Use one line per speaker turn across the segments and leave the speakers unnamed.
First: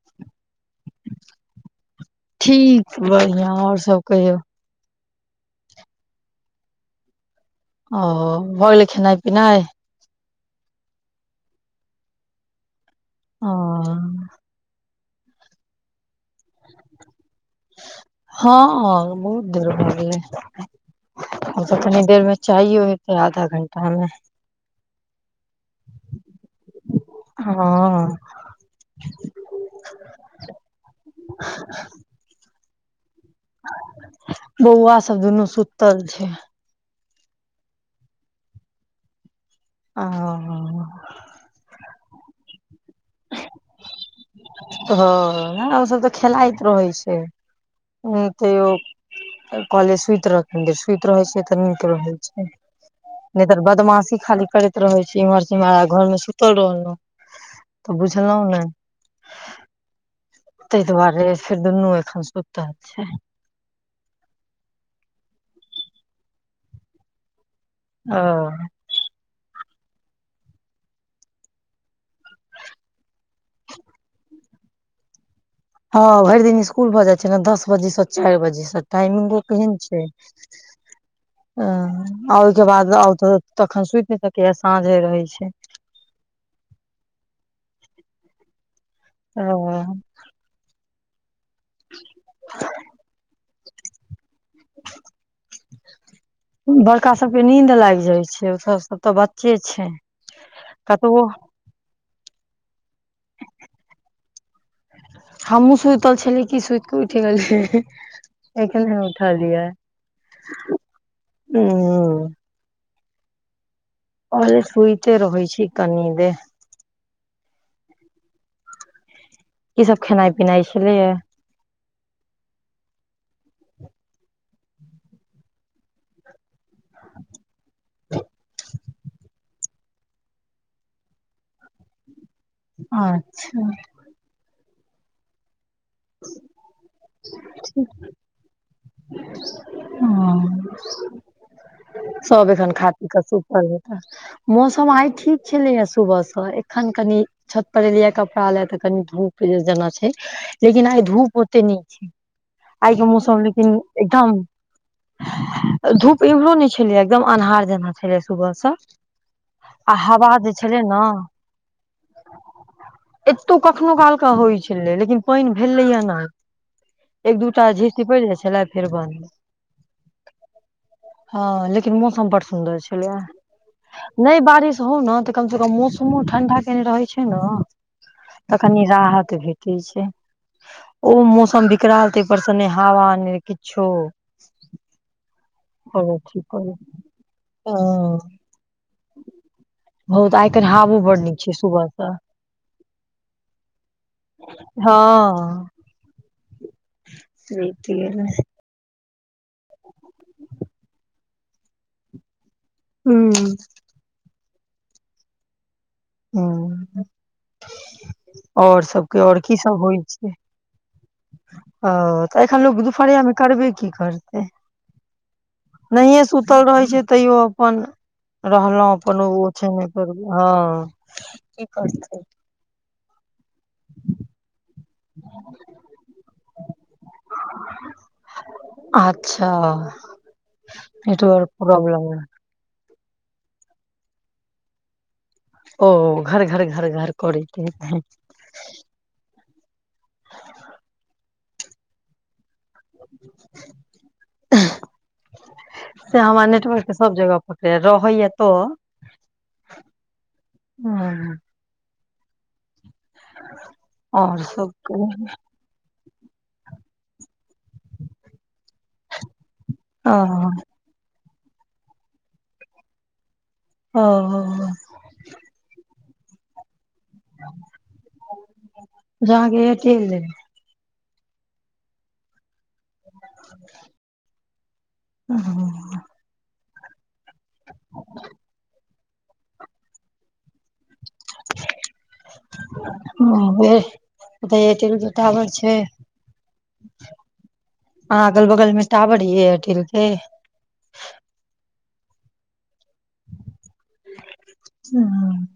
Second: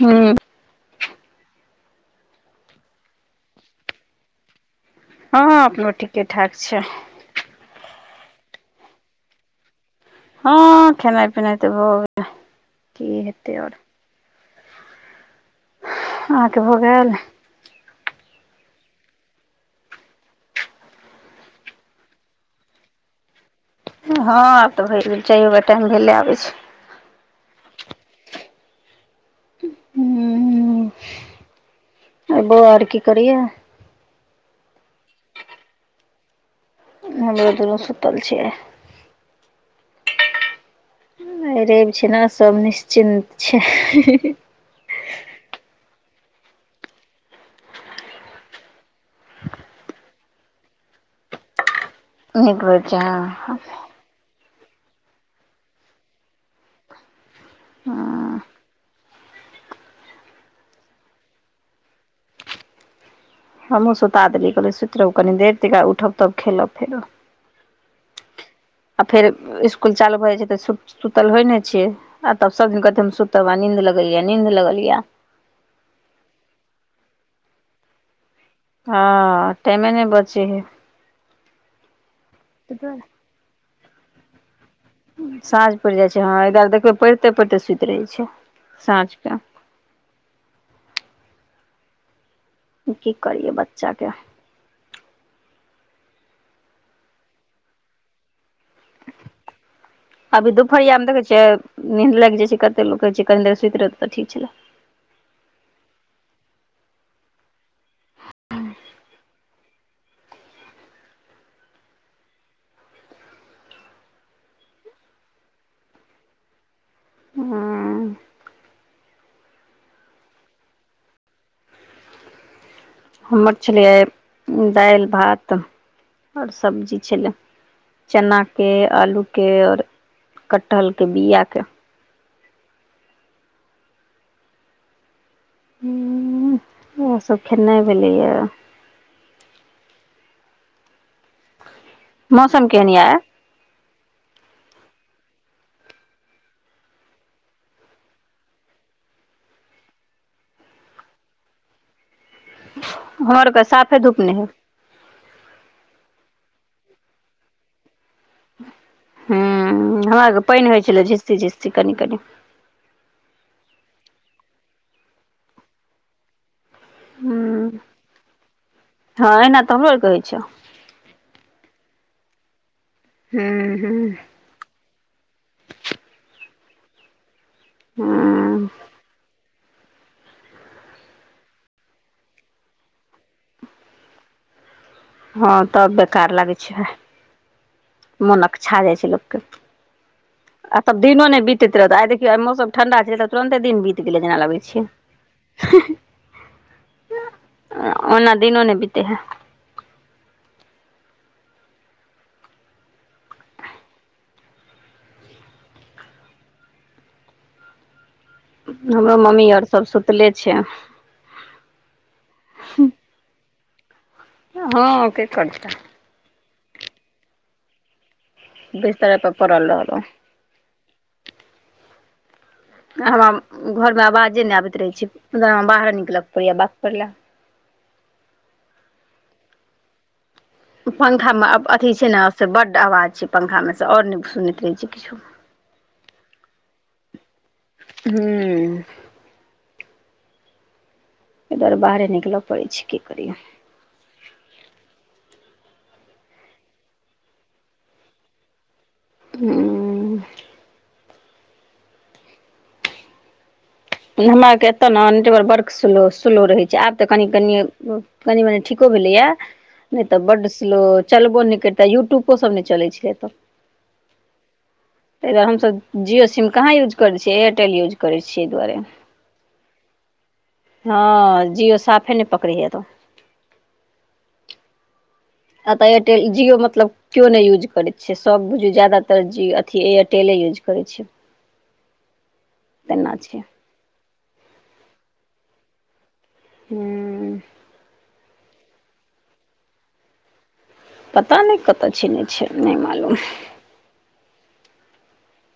हूँ
ठीक बलौं और सब कहियौ।
हँ, अपनो ठिके-ठाक छै।
ओ, भ एलै खेनाय-पिनाय?
हँ, खेनै-पिनै तऽ भऽ गे की
ओ
हेतै और? अहाँ के भऽ गेल?
हँ, बहुत देर भ गेलै। हमसब कनी देर में चायो हेतै आधा घं
हँ आब तऽ भए गेल चायो क टाइम भेले आबै छै।
हँ चा
और बौआ औड की करैयै?
बौआ सब दुनू सुत्तल छै।
हमरो दुनू सुत्तल छै ए।
आ
रैब छिना सब निश्चिन्त छै।
हँ ओ सब तऽ खेलाइत रहै छै। हं तेयो कहलिय सुति रह कनि देर सुति रहे छै तऽ नीक रहते।
नीक होइ छै
नै तऽ
हँ
बदमासी खाली करैत। रहै छी इम्हर से उम्हर घरमे सुतल रहलहुँं तऽ बुझलहुँं ने? ताहि दुआरे फेर दुनू एखन सुतल छै।
हमहूँ सुता देलीयै कहलै सुति रहू कनि देर तै के उठब तब खेलब फेरब।
ओ
आ फेर स्कुल चालू भए जाइ छै तऽ सुतल होइ नहि छै। आ तब सब दिन कहते सुत बा नींद लगलियै, नींद लगलियै।
हँ भरि दिन स्कुल भऽ जाइ छै ने दस बजे से चारि बजे। टाइमिंगो
हँ
केहन
टाइमे
छै,
नहि बचे है
अं ओहिके बाद त आउ तऽ तखन सुइत नै [unintelligible] साँझे रहै छै।
पयर जाय छै हँ आय कायल देखबे पढ़िते पढ़िते सुति रहे छै साँझ के।
[unintelligible]
की करियै बच्चाके
बड़का सबके नींन्द लागि जाइ छै ओ सब ओ तऽ बच्चे छै, कतबो
नींद लागि जाइ छै, कते लोक कहे छै कनी देर स सुति रहत तऽ ठीक छलै।
हमूँ सुतल छलै कि सुति कऽ उठि गेलीये। एखने उठलिय, हूं कहलीये सुइत रहै छी कनि देर
हं
इ सब खेनाइ पिनाइ छलयए।
हमर छलयै दाइल, भात ओर सब्जी छले चना के, आलूके। के और कटहल के बिया के।
अच्छा
ओ सब खेनाइ भेलैएऽ।
सब
मौसम
एखन
केहन
खा पी
यऽ
क सुतल ह। मौसम आइ ठीक छलैए सुबह सँ, एखन कनि छत पर एलियै कपड़ा ले तऽ कनी धूप जेना छै लेकिन आइ धूप ओते नीक आइके
हमर
मौसम
आरके
लेकिन
साफे धूप
एकदम
नहि हइ
धूप एम्हरो नय छलय एकदम अन्हार जेना छले सुबह से आ,
हूँ हमरा
हवा
आरके
जे
पानि
छलै
होइ
न
झिस्सी झिस्सी कनि कनि
एतो कखनो काल के होइ छलै लेकिन पइन भेलैया ने। एक दूटा झिसी पड़ि जाइ छलै फेर बन्द।
औना तो हमरो आर के होइ छौ।
हँ लेकिन मौसम बड सुंन्दर छलैया,
हूँ हूँ
नय बारिश न तऽ कम से कम मौसमो ठंडा केने रहे छै ने तऽ
हूँ
कनी राहत भेल। छै ओ मौसम बिकराल तय पर से नय हवा नय किछो
हँं तब बेकार लागै छै।
हां
मोन अकछा जाइ छै लोक के।
हां तऽ आइ काल्हि
आ तब
हावो बड़
दिनो
नीक
नै
छै
बीतैत
सुबह
रहत
सँ
आइ देखियौ आइ मौसम ठंडा छलै तऽ तुरन्ते दिन बीत गेलै जेना लगै छै।
हं। गेलै
ओना दिनो नै बीते हे।
हुं। हुं, और सब कहियो और की सब होइ छै?
अच्छा।
ओ, किया तऽ एखन लोक दुपहरिया मे करबे की करतै।
हँ कि करतै।
नहिये सुतल रहे छिये तैयो अपन रहलौं
बिस्तर
अपन
पर पड़ल
ओछाने
रहलहुँ
पर में। हँ, की करतै।
हमरा घर मे आवाजे नै आबैत रहै छै तै द्वारे हमरा बाहर निकलऽ पड़ैये, बात करि ले।
अच्छा।
पंखा मे
नेटवर्क
अथि
प्रॉब्लम
छै ने से बड आवाज छै पंखा मे से और ने सुनैत रहै छियै किछो।
ओ, घर घर घर घर करईत रहे छै।
हूँ। ऐ दुआरे बाहरे निकलऽ पड़ै छै की करियौ।
[unintelligible] से हमरा नेटवर्क सब जगह पकड़ैये, रहै ये तऽ
[unintelligible]
हुं।
हमरा आर के एत ने [unintelligible] स्लो स्लो रहै छै, आब तऽ कनि कनि कनि मनी ठीको भेलैए नै तऽ बड स्लो, चलबो नै करितै यूट्यूबो सब नै चलै छय एतऽ।
हां, हां, हां
ऐ दुआरे हम सभ जिओ सिम कहाँ यूज करै छियै, एयरटेल यूज करै छियै एय दुआरे।
अहांके एयरटेल अछि।
हँ जियो साफे नय पकड़े या एत।
[inaudible] ह हँ
एतऽ एयरटेल कियो मतलब कियो नैय यूज करै छैय सब बुझियौ ज्यादातर जियो। अथि एयरटेले यूज करै छै। तेना छै
ह यै एरटेल के टावर छैय
हूं।
आहाँ अगल- बगल मे टाबर ये एयरटेल के।
पता नै कतऽ छै नै छै, नै मालूम।
हुं।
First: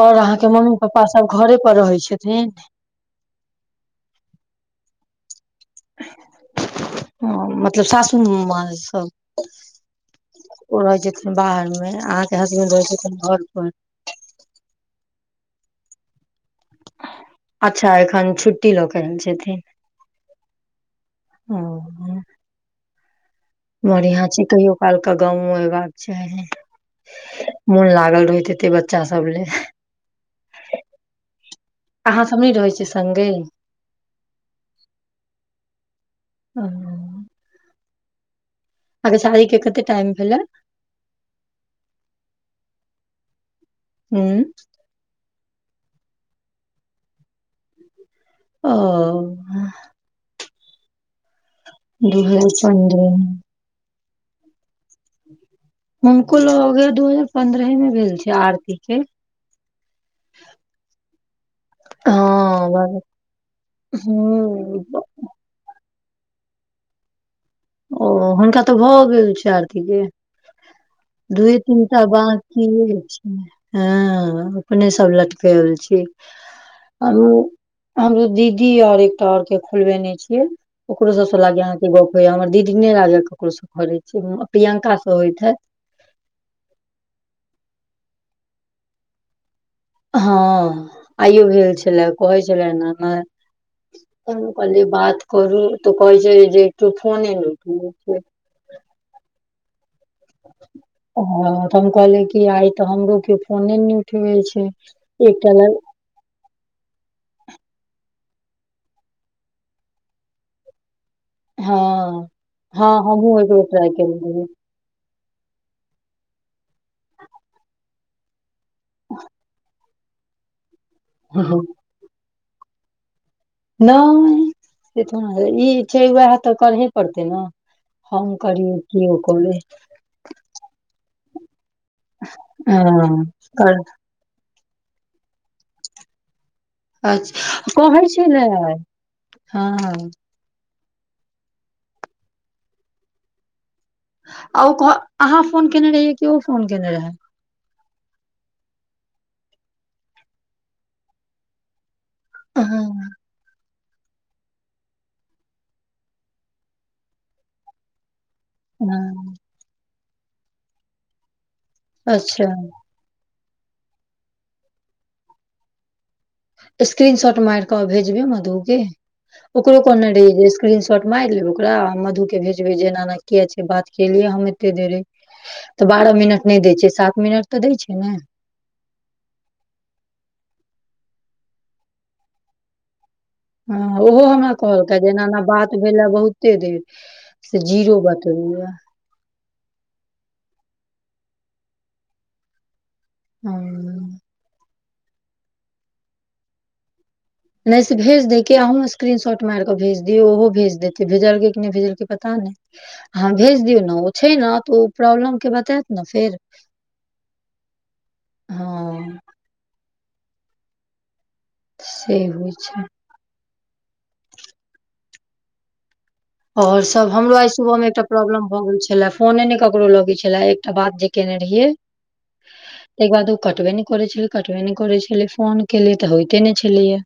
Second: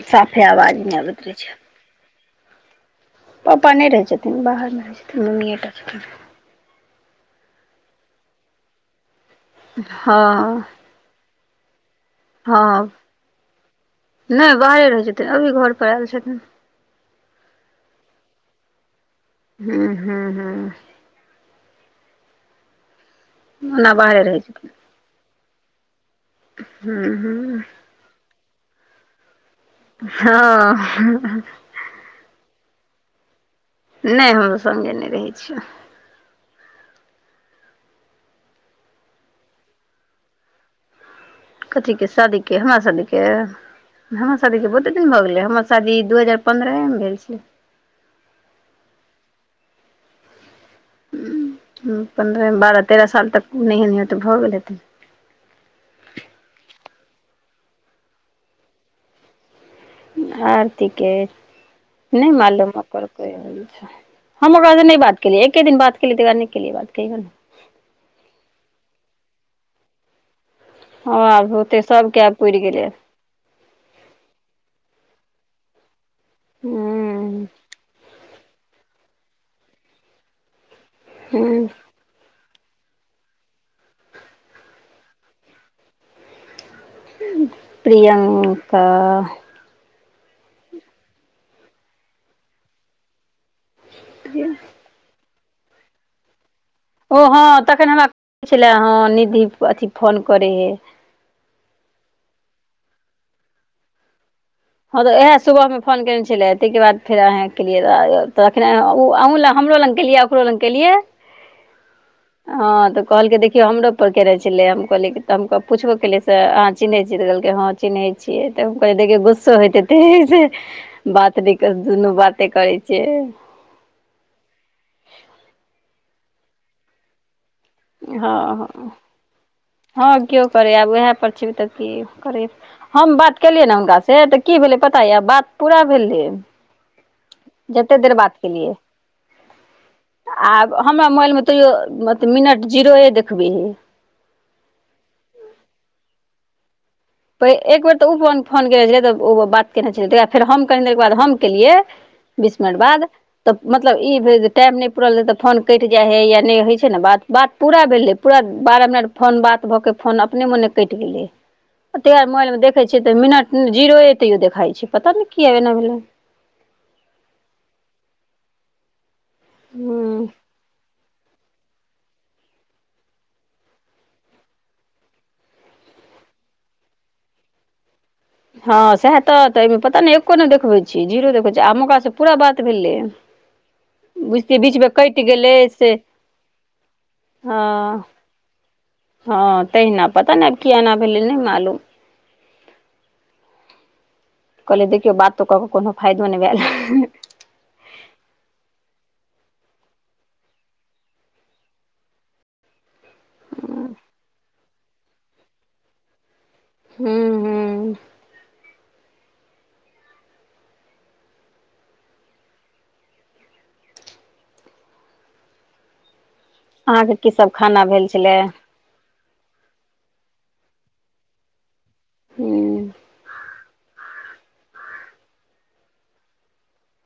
और अहाँ
साफे
के
आवाज
मम्मी
नहि
पप्पा
आबैत
सब
रहै
घरे पर रहै छथिन।
पप्पा नै रहै छथिन बाहर मे रहै छथिन, मम्मीये टा रहै छथिन।
हं मतलब सासुर मे माँ अछि सब।
हँ।
ओ रहै छथिन बाहर मे अहाँ के हसबैंड रहै छथिन घर पर।
नै बाहरे रहै छथिन अभी घर पर आयल छथिन।
अच्छा एखन छुट्टी लऽ के आयल छथिन।
हू हू हू।
ओ।
ओना बाहरे
बढ़ियां
रहै
छै कहियो काल के गाँवो एबाक चाही।
हू हू
मोन लागल रहैत हेतेै बच्चा सब ले।
हँ।
अहाँ सब नै रहै छियै संगे।
नै हम संगे नै रहै छियै।
हुं। अहाँ के शादी के कते टाइम भेले।
कथी के शादी के, हमरा शादी के, हमरा
हूँ
शादी के बहुते दिन भ गेलै हमर शादी दू हजार पन्द्रहेमे भेल छै।
ओ। दू हजार
पन्द्रह बारह तेरह
पन्द्रह
साल तक नैहो नेैहो त भऽ गेल हेतै।
हुनको लगैये दू हजार पन्द्रहे में भेल छैन आरती के।
आरती के? नै मालूम
हँ
ओकर कहिया भेल छै, हमरा
हूँ
से नै बात एके दिन बात केलियै तै के बाद नै केलियै बात कहियो नै।
ओ हुनका तऽ भऽ गेल छैय आरती के।
हँ आब
दुए-
होते
तीनटा
सबके आब पुरि गेलै
बाकिए छै। हँ, अपने सब लटकल छियै।
हूँ।
हम- हमरो दीदी आर एकटा और के खोलबेने छियै। ओकरो सब सँ लागै या
हूँ
आहाँ के गप्प होय या हमर दीदी नै, लागे ककरो सँ करै छी, प्रियंकाँ से होइत हेत।
प्रियंका।
हँ आइयो भेल छले, कहै छले अहाँके नाम त हमहुँ कहलियै बात करू तऽ कहै छै जे कियो फोने नै उठबै छै।
कहै छेला हँ निधि अथि फोन करै है।
हँ तऽ हम कहलियै कि आइ त हमरो कियो फोने नेै उठबेै छै।
हँ तऽ वैह
एकटा
सुबह
लड़
मे फोन केने छले, तै के बाद फेर अहाँ केलियै लागल तखन हमरो लग केलियै, ओकरो लग केलियै
हँ
हँ तऽ कहलकै
हमहुँ एकरो
देखियौ
ट्राइ
हमरो पर केने
रहियै
छेलै हम कहलियै तऽ हम पूछबो केलियै से अहाँ चिन्है छियै त हम कहलियै हं चिन्ह छियै होेत हेतै छै, बात नै दुनू बाते करै छै।
नै ई छै वैह तऽ करहे पड़तेै न।
हँ हँ, हँ किओ करै आब वैह पर छीन तऽ की करै, हम
हँ
बात केलियै न
कर
हुनका से तऽ की भेलै पता या बात पूरा भेलै
अच्छा, कहै
जतेक देर बात
छलै हँ,
केलियै
हँ
आब हमरा मोबाइल में तैयो मत मिनट जीरोए देखबै है।
और कहऽ अहाँ फोन केने रहियै कि ओ फोन केने रहै।
ते एक बेर तऽ उ फोन फोन केने छलै तऽ ओ बात केने छलै आ फेर हम कनि देरके बाद हम केलियै बीस
हँ
मिनट बाद तऽ मतलब ई भेल जे टाइम नै पूरल रहै तऽ फोन कइट जाइ हइ या नै होइ छै न बात, बात पूरा भेलै पूरा बारह मिनट
हँ,
फोन बात भऽके फोन अपने मोने कइट गेलै। तऽ
अच्छा
मोबाइल में देखैय छियै तऽ मिनट जीरोए तैयो देखाई छै पता नै किए एना भेलै।
स्क्रीन शॉट माइर कऽ भेजबै मधु के, ओकरो कहने
हँ
रहियै जे स्क्रीन शॉट माइर लेब ओकरा आ मधु के भेजबै जे एना-एना किया छै बात केलियै हम एते देरे। तऽ बारह मिनट नै दै छै सात मिनट तऽ दै छै ने।
हँ सएह तऽ तऽ एहि में पता नै एक्को नै देखबै छै जीरो देखबै छै आ मकासँ पूरा बात भेलै।
हँ ओहो हमरा
बुझतियै बीचमे
कहलकै जे
कटि
एना-एना
गेलै
बात
से
भेला बहुते देर
हँ
से जीरो बात। पौआ।
हँ तहिना पता नै किया एना भेलै नै मालूम।
हूं।
कहलै देखियौ बातो कऽ कऽ कोनो फायदो नै भैल।
नै से भेज दै के अहूँ स्क्रीन शॉट माइर कऽ भेज दियौ ओहो भेज देतै भेजलकै की नै भेजलकै पता नै। हँ भेज दियौ न ओ छै न तऽ ओ प्रॉब्लम के बतैत न फेर।
हूं।
हँ से होइ छै। और सब
अहाँके की
हमरो आइ सुबह
खाना
में एकटा
भेल छलै
प्रॉब्लम भऽ गेल छेलै। फोने ने ककरो लगै छलै एकटा बात जे केने रहियै
हूँ
तय के बाद उ। कटबे नै करै छलै कटबे नै करै छलै फोन केलियै तऽ होइते नै छेलैया।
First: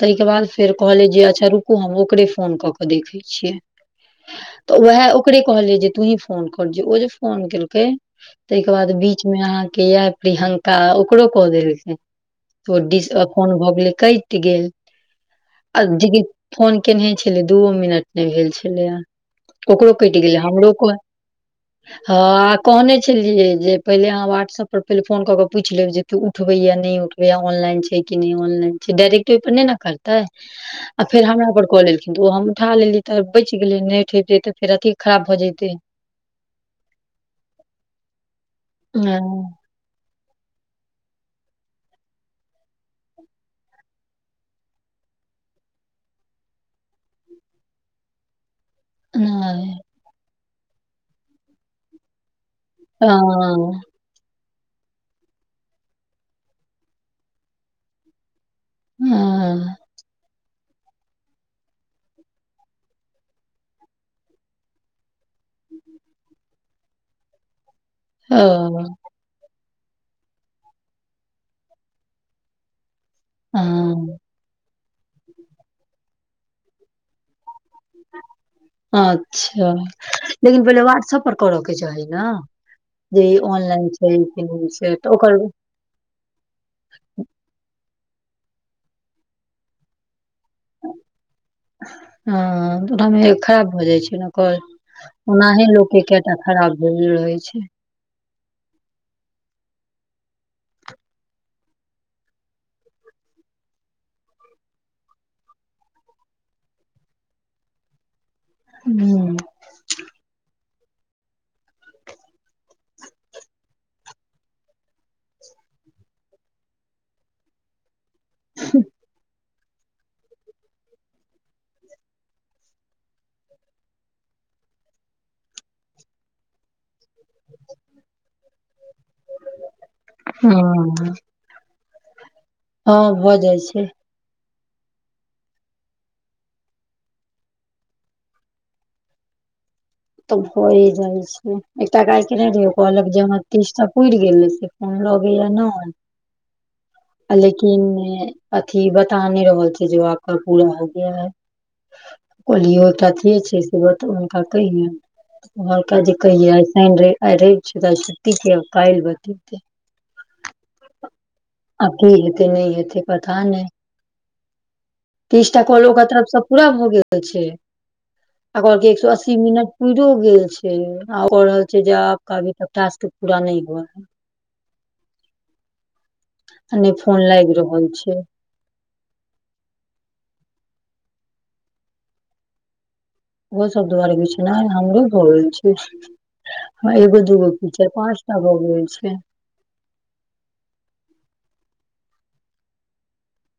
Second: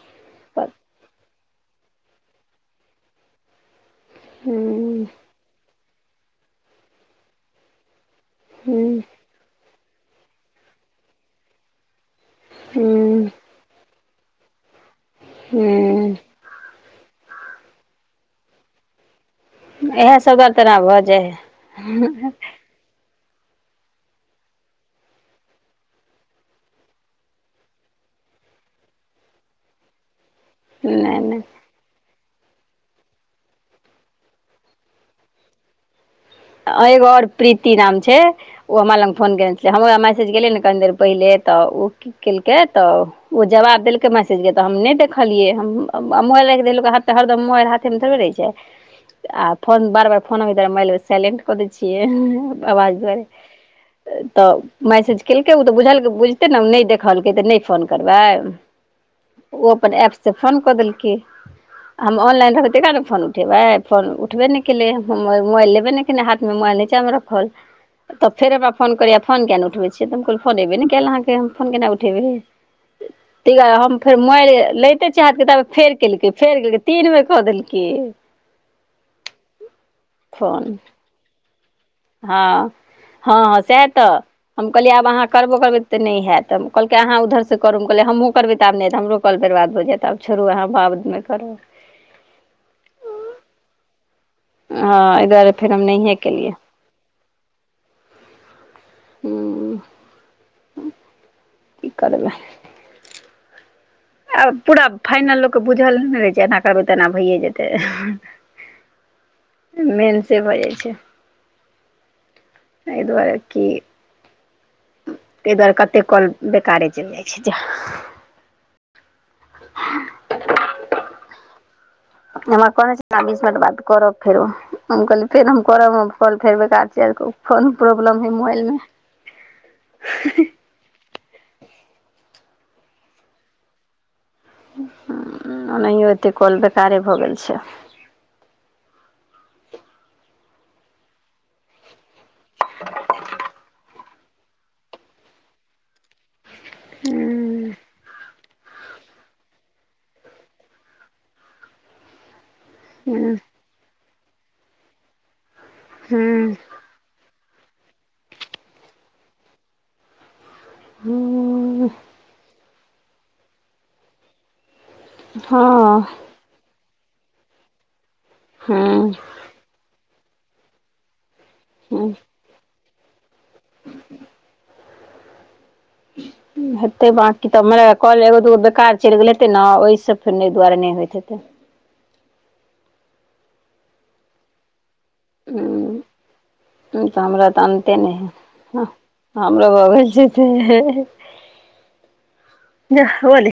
तय के बाद फेर कहलै जे अच्छा रुकू हम ओकरे फोन कऽ कऽ देखै छियै।
हूँ।
वएह ओकरे कहलै जे तूही फोन कर जे ओ जे फोन केलकै तय के बाद
हूँ
बीच। में अहाँके या प्रियंका ओकरो कऽ देलकै तऽ ओ डिस।
हूँ
फोन भऽ गेलै कइट गेल।
हूँ।
दीदी फोन केनेहे छलै दूओ मिनट नै भेल छेलैया। ओकरो कइट
इएह सब
गेलै
बात
हमरो
तोरा
कॉल
भऽ जाइ
हँ। कहने छलियै जे पहिले अहाँ व्हाट्सऐप पर पहिले फोन कऽ पूइछ लेबै जे तू उठबैया नै उठ। भैया ऑनलाइन छै कि नै ऑनलाइन छै डायरेक्टे ओ पर नै न करतै
हइ
आ
नहि
फेर
नहि
हमरा पर कॉल एल। दू हम उठा लेली तऽ बइच गेलै नै उठैबतियै तऽ फेर अथी खराब भऽ जेतै।
आ एगो और प्रीति नाम छै ओ हमरा लग
नहि
फोन केने। से हम ओरा मैसेज गेलै न कनि देर पहिले तऽ ओ की केलकै तऽ ओ। ओ जवाब देलकै मैसेज के तऽ हम नै देखलियै हम मोबइल राइख देलक हाथ हरदम मोबाइल हाथ। थे में थोड़बी रहै छै आ
हँ
फोन बार-बार फोन अबै दुआरे साइलेंट कऽ दै छियै। अवाज बर। तऽ मैसेज केलकै उ तऽ बुझलकै बुझतै न हम नै देखलकै तऽ नै फोन करबै। ओ
हँ
अपन एप स फोन कऽ देलकै। हम ऑनलाइन रहबै तखेन न फोन उठेबै फोन उठबे नै केलै मो-मो मोबाइल। नै केने हाथ में मोबाइल नीचा में रखल तऽ फेर हमरा फोन
हँ
करैया फोन किया नै उठबै। छियै तऽ हमल कहलियै फोन एबे नै कैल अहाँके हम फोन केना उठेबै। तय के बाद
हँ
हम फेर मोबाइल लैते चाहते कि ताबे फेर केलकै फेर केलकै तीन बेर कऽ देल।
अच्छा लेकिन
फोन
पहिले वाट्सप पर करऽ के चाही। ने
हँ
जे ई
हँ सएह
ऑनलाइन
तऽ
छै कि नहि
हम
छै
कहलियै आब
तऽ
अहाँ
ओकर
करबो करबै। तऽ नहि हैत कहलकै अहाँ उधरसँ करू कहलियै हमहुँ करबै त आब नहि आैतत हमरो क बर्बाद भऽयत आब छोड़ू हम आब नहि करब।
हँ ओनामे खराब भऽ जाइ छै ओ
हँ एहि दुआरे
ओनाहे
फेर हम
लोक के
नहिए
केटा
केलियै
खराब भेल रहै छै।
हूं। की करबै आ पूरा फाइनल लोकके बुझल ने रहै छै, एना करबै तऽ एना भैए जेतै।
[inaudible]
मेन से भऽ जाइ छै। अइ दुआरे कि ताहि दुआरे कतेक कल बेकारे चलि जाइ छै। जह
[inaudible]
[inaudible] एमे कहने छले बीस मिनट बाद करब फेरो। हम कहली फेर हम करब हम कल फेर बेकार च [unintelligible] कोन प्रॉब्लम है मोबाइल मे। हीं-हीं
हँ [inaudible] हँ भऽ जाइ छै।
ओनाहियो एतेक कॉल बेकारे भऽ गेल छै।
तब होइ जाइ छै। एकटा गायके नहि [unintelligible] तीस त उड़ि गेल ए से, फोन लगैया नै लेकिन अथी बता नहि रहल छै जो [unintelligible] हैये नहि। ओलियो कथि
हूँ
छै से ब [unintelligible] उनका कहि। कहलकै जे
हूँ
कहियै? शनि रवि, आइ रवि छै त आइ छुट्टीे छै। ओ कायल बतेतै।
हूं
आ के हेतै, नहि हेतै, पता नहि। तीसटा कॉल
हँ
ओकर तरफ से पूरा भऽ गेल छै। आ कहलकै एक सए
हँ हूँ
अस्सी मिनट उड़ो गेल छै। आ कह रहल छै जे
हूँ
आपका अभी तक टास्क पूरा नहि हुआ। है नहि
हतै
फोन
बाकी
लागि
त
रहल
मया क
छै
लेब ओतबो बेकार चलि गेल हेते न ओहिसँ फेर [unintelligible] दुआरे नहि होइत हेतै।
ओहो सब दुआरे कि छै नय। हमरो भ गेल छै।
हूँ तऽ
एगो
हमरा
दूगो
तऽ
कि चारि
अन्ते
पाँच
नहि
टा भऽ
हइ
गेल छै।
हमरो भऽ गेल छै [unintelligible]